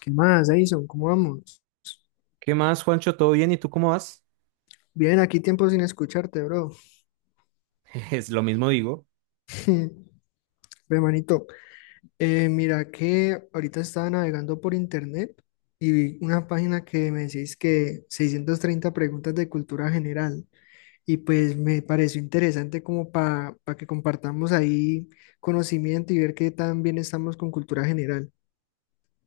¿Qué más, Edison? ¿Cómo vamos? ¿Qué más, Juancho? ¿Todo bien? ¿Y tú cómo vas? Bien, aquí tiempo sin escucharte, bro. Es lo mismo digo. Ve, manito. Mira que ahorita estaba navegando por internet y vi una página que me decís que 630 preguntas de cultura general. Y pues me pareció interesante como para que compartamos ahí conocimiento y ver qué tan bien estamos con cultura general.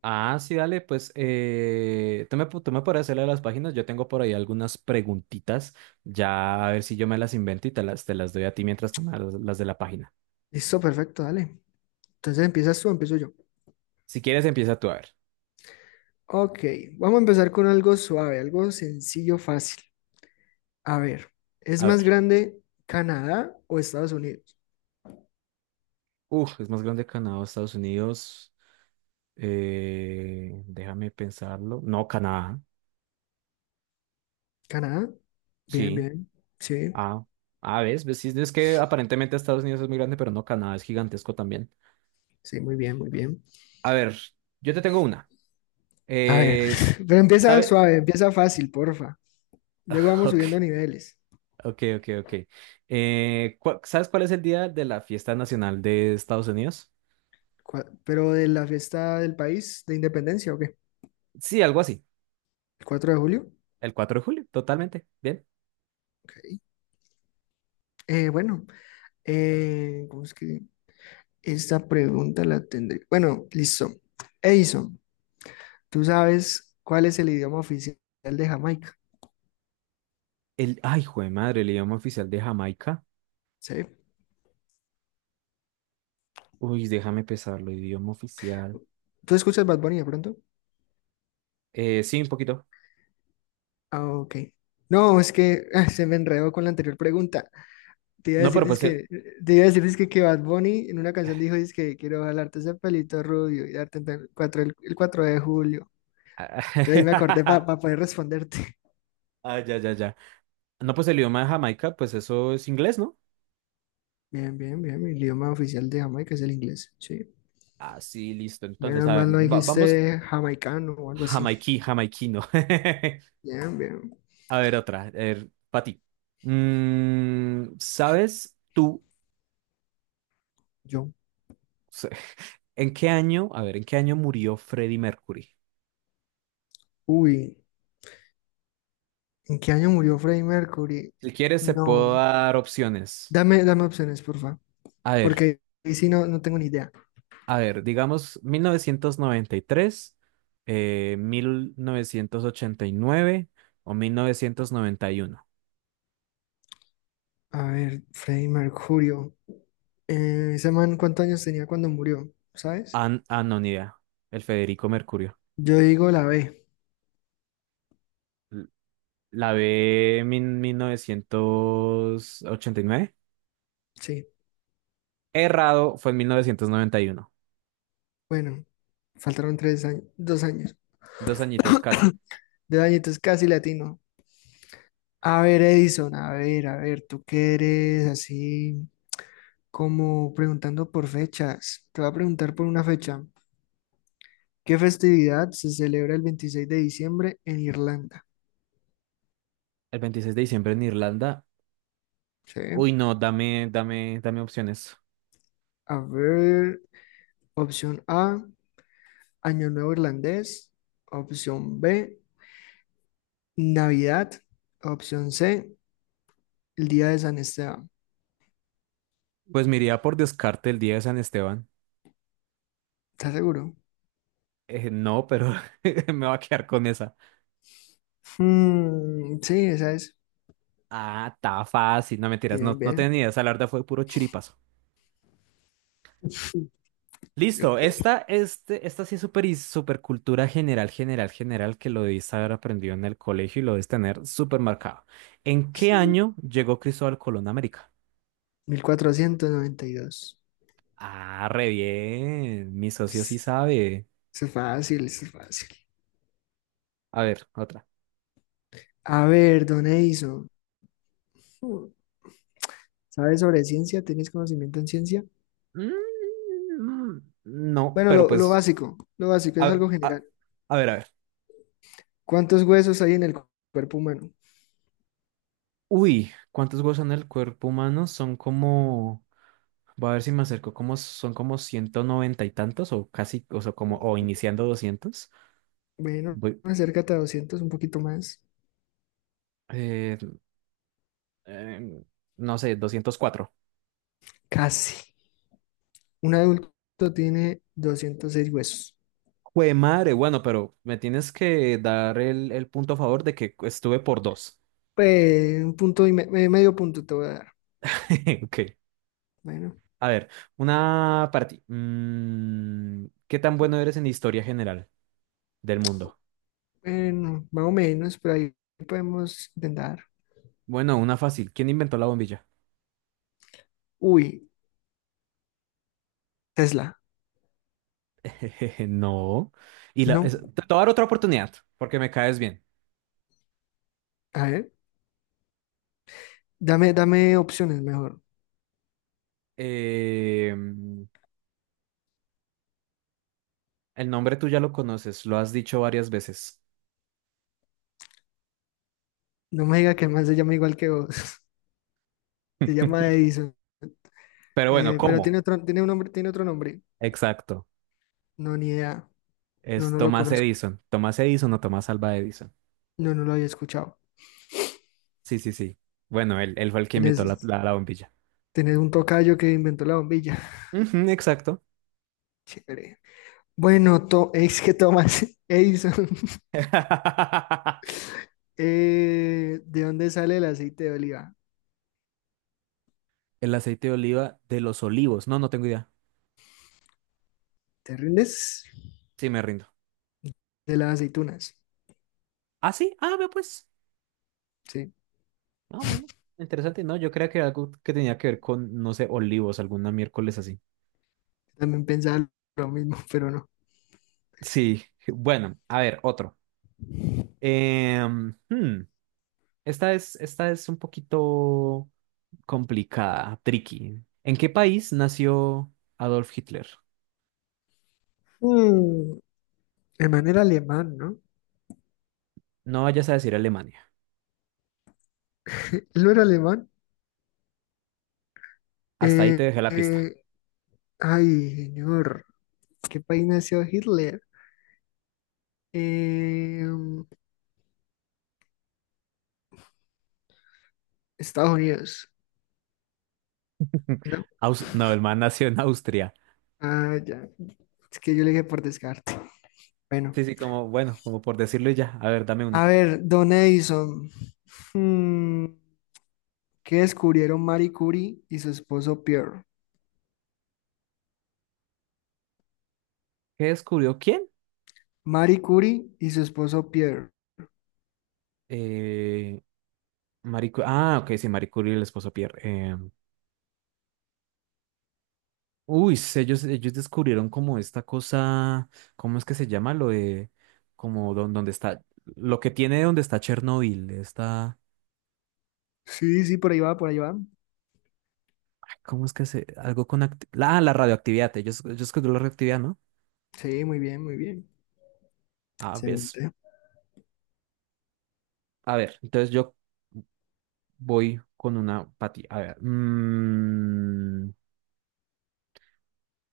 Ah, sí, dale, pues tú me, tú me podrás hacerle a las páginas. Yo tengo por ahí algunas preguntitas. Ya a ver si yo me las invento y te las doy a ti mientras tú me das las de la página. Listo, perfecto, dale. Entonces empiezas tú, o empiezo yo. Si quieres, empieza tú a ver. Ok, vamos a empezar con algo suave, algo sencillo, fácil. A ver, ¿es A más ver. grande Canadá o Estados Unidos? Uf, ¿es más grande Canadá o Estados Unidos? Déjame pensarlo. No, Canadá. Canadá. Bien, Sí. bien. Sí, Ah, ah, ves, sí, es que aparentemente Estados Unidos es muy grande, pero no, Canadá es gigantesco también. sí, muy bien, muy bien. A ver, yo te tengo una. A ver, Es, pero empieza ¿sabe? suave, empieza fácil, porfa. Luego vamos subiendo Ok, niveles. ok. ¿Sabes cuál es el día de la fiesta nacional de Estados Unidos? Pero de la fiesta del país de independencia, ¿o qué? Sí, algo así. ¿El 4 de julio? El 4 de julio, totalmente. Bien. Ok. Eh, bueno, ¿Cómo es que esta pregunta la tendré? Bueno, listo. Edison, ¿tú sabes cuál es el idioma oficial de Jamaica? El, ay, jue madre, el idioma oficial de Jamaica. ¿Sí? Uy, déjame pesarlo, idioma oficial. ¿Tú escuchas Bad Bunny de pronto? Sí, un poquito. Ah, ok. No, es que se me enredó con la anterior pregunta. Te iba a No, decir, pero pues el... dizque- te iba a decir dizque que Bad Bunny en una canción dijo, que quiero jalarte ese pelito rubio y darte el 4 el 4 de julio. Entonces ahí me acordé para poder responderte. Ah, ya, ya, ya. No, pues el idioma de Jamaica, pues eso es inglés, ¿no? Bien, bien, bien. El idioma oficial de Jamaica es el inglés. Sí. Ah, sí, listo. Entonces, Menos a ver, mal no vamos dijiste jamaicano o algo así. Jamaiquino. Bien, bien. A ver, otra. A ver, para ti. Mm, ¿sabes tú Yo. se- en qué año, a ver, en qué año murió Freddie Mercury? Uy, ¿en qué año murió Freddie Mercury? Si quieres, se puedo No. dar opciones. Dame, dame opciones, porfa. A ver, Porque ahí sí no tengo ni idea. Digamos 1993, 1989 o 1991. A ver, Freddie Mercurio. Ese man, ¿cuántos años tenía cuando murió? ¿Sabes? Ah, ah, no, ni idea. El Federico Mercurio. Yo digo la B. L- La B, 1989. Sí. Errado, fue en 1991. Bueno, faltaron tres años, dos años. Dos añitos casi. De añitos casi latino. A ver, Edison, a ver, tú qué eres así como preguntando por fechas. Te voy a preguntar por una fecha. ¿Qué festividad se celebra el 26 de diciembre en Irlanda? El 26 de diciembre en Irlanda. Sí. Uy, no, dame opciones. A ver, opción A, Año Nuevo Irlandés. Opción B. Navidad, opción C, el día de San Esteban. Pues me iría por descarte el día de San Esteban. ¿Estás seguro? No, pero me va a quedar con esa. Mm, sí, esa es. Ah, está fácil. No mentiras, no, Bien, no tenía bien. ni idea. Esa larda fue puro chiripazo. Listo, Ok. Esta sí es súper y súper cultura general, general, que lo debiste haber aprendido en el colegio y lo debes tener súper marcado. ¿En qué año llegó Cristóbal Colón a América? 1492. Ah, re bien. Mi socio sí Pss, sabe. eso es fácil, eso es fácil. A ver, otra. A ver, don Edison, hmm, ¿sabes sobre ciencia? ¿Tienes conocimiento en ciencia? Mm, no, Bueno, pero pues, lo básico es a, algo a- general. a ver, ¿Cuántos huesos hay en el cuerpo humano? Uy, ¿cuántos huesos son en el cuerpo humano? Son como, voy a ver si me acerco, como son como 190 y tantos o casi, o sea, como, o iniciando 200. Bueno, Voy, acércate a 200, un poquito más. eh, eh, no sé, 204. Casi. Un adulto tiene 206 huesos. Jue madre, bueno, pero me tienes que dar el punto a favor de que estuve por dos. Pues un punto y medio punto te voy a dar. Ok, Bueno, a ver, una para ti. Mm, ¿qué tan bueno eres en historia general del mundo? bueno, más o menos, pero ahí podemos intentar. Bueno, una fácil. ¿Quién inventó la bombilla? Uy, Tesla. Jejeje, no. Y la, No. Te voy a dar otra oportunidad, porque me caes bien. A ver, dame, dame opciones mejor. Eh, el nombre tú ya lo conoces, lo has dicho varias veces. No me diga que más se llama igual que vos. Se llama Edison. Pero bueno, Pero ¿cómo? tiene otro, tiene un nombre, tiene otro nombre. Exacto. No, ni idea. No, Es no lo Tomás conozco. Edison. Tomás Edison o Tomás Alva Edison. No, no lo había escuchado. Sí, sí, sí. Bueno, él fue el que inventó la, Tienes, la bombilla. tienes un tocayo que inventó la bombilla. Ujú, exacto. Chévere. Bueno, es que Tomás Edison. ¿De dónde sale el aceite de oliva? El aceite de oliva de los olivos. No, no tengo idea. ¿Te rindes? Sí, me rindo. De las aceitunas. Ah, sí. Ah, ve pues. Sí, Ah, bueno, interesante. No, yo creía que era algo que tenía que ver con, no sé, olivos, alguna miércoles así. también pensaba lo mismo, pero no. Sí, bueno, a ver, otro. Em, hmm, esta es un poquito complicada, tricky. ¿En qué país nació Adolf Hitler? Mm, el man era alemán, ¿no? No vayas a decir Alemania. Él no era alemán. Hasta ahí te Eh, dejé la pista. eh, ay, señor. ¿Qué país nació Hitler? Eh, Estados Unidos. No. No, el man nació en Austria. Ah, ya. Es que yo le dije por descarte. Bueno. Sí, sí, como, bueno, como por decirlo y ya. A ver, dame A una. ver, Don Edison. Mm, ¿qué descubrieron Marie Curie y su esposo Pierre? ¿Qué descubrió quién? Marie Curie y su esposo Pierre. Eh, Ah, ok, sí, Marie Curie y el esposo Pierre. em, Uy, sí, ellos descubrieron como esta cosa, ¿cómo es que se llama? Lo de, como donde está, lo que tiene donde está Chernobyl, está, Sí, sí, por ahí va, por ahí va. ¿cómo es que se, la, la radioactividad, ellos descubrieron la radioactividad, ¿no? Sí, muy bien, muy bien. Ah, ves. Excelente. A ver, entonces yo voy con una pati, a ver, mm,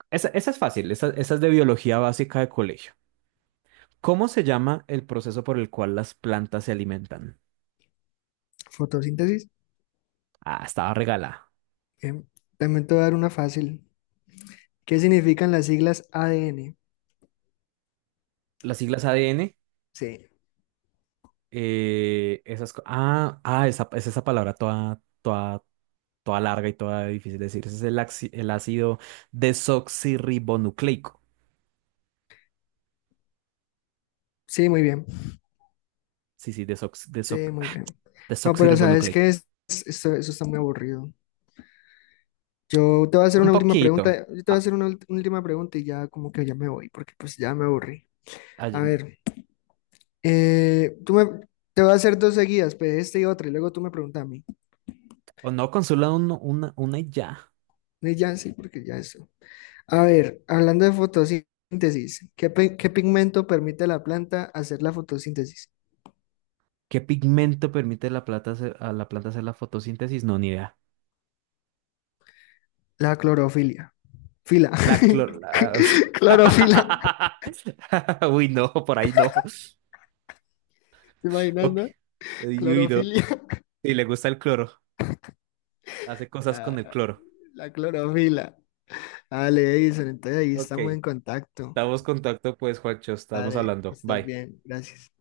esa es fácil, esa es de biología básica de colegio. ¿Cómo se llama el proceso por el cual las plantas se alimentan? Fotosíntesis. Ah, estaba regalada. Bien. También te voy a dar una fácil. ¿Qué significan las siglas ADN? Las siglas ADN. Sí, Esas co- ah, ah, esa, es esa palabra toda, toda larga y toda difícil de decir. Ese es el, el ácido desoxirribonucleico. sí, muy bien. Sí, sí, Sí, muy bien. No, pero sabes desoxirribonucleico. que eso está muy aburrido. Yo te voy a hacer Un una última poquito. pregunta. Yo te voy a Ah, hacer una última pregunta y ya como que ya me voy, porque pues ya me aburrí. ay, A ver, eh, tú me, te voy a hacer dos seguidas, pues, este y otra, y luego tú me preguntas a mí. o no, consula una y ya. Y ya sí, porque ya eso. A ver, hablando de fotosíntesis, ¿qué pigmento permite a la planta hacer la fotosíntesis? ¿Qué pigmento permite la a la planta hacer la fotosíntesis? No, ni idea. La clorofilia. Fila. La clor la- Clorofila. Uy, no, por ahí no. ¿Te imaginas, Ok. no? Uy, no. Clorofilia. Sí, le gusta el cloro. Hace cosas con el Ah, cloro. la clorofila. Dale, Edison, entonces ahí Ok. estamos en contacto. Estamos en contacto, pues, Juancho. Estamos Dale, que hablando. estés Bye. bien. Gracias.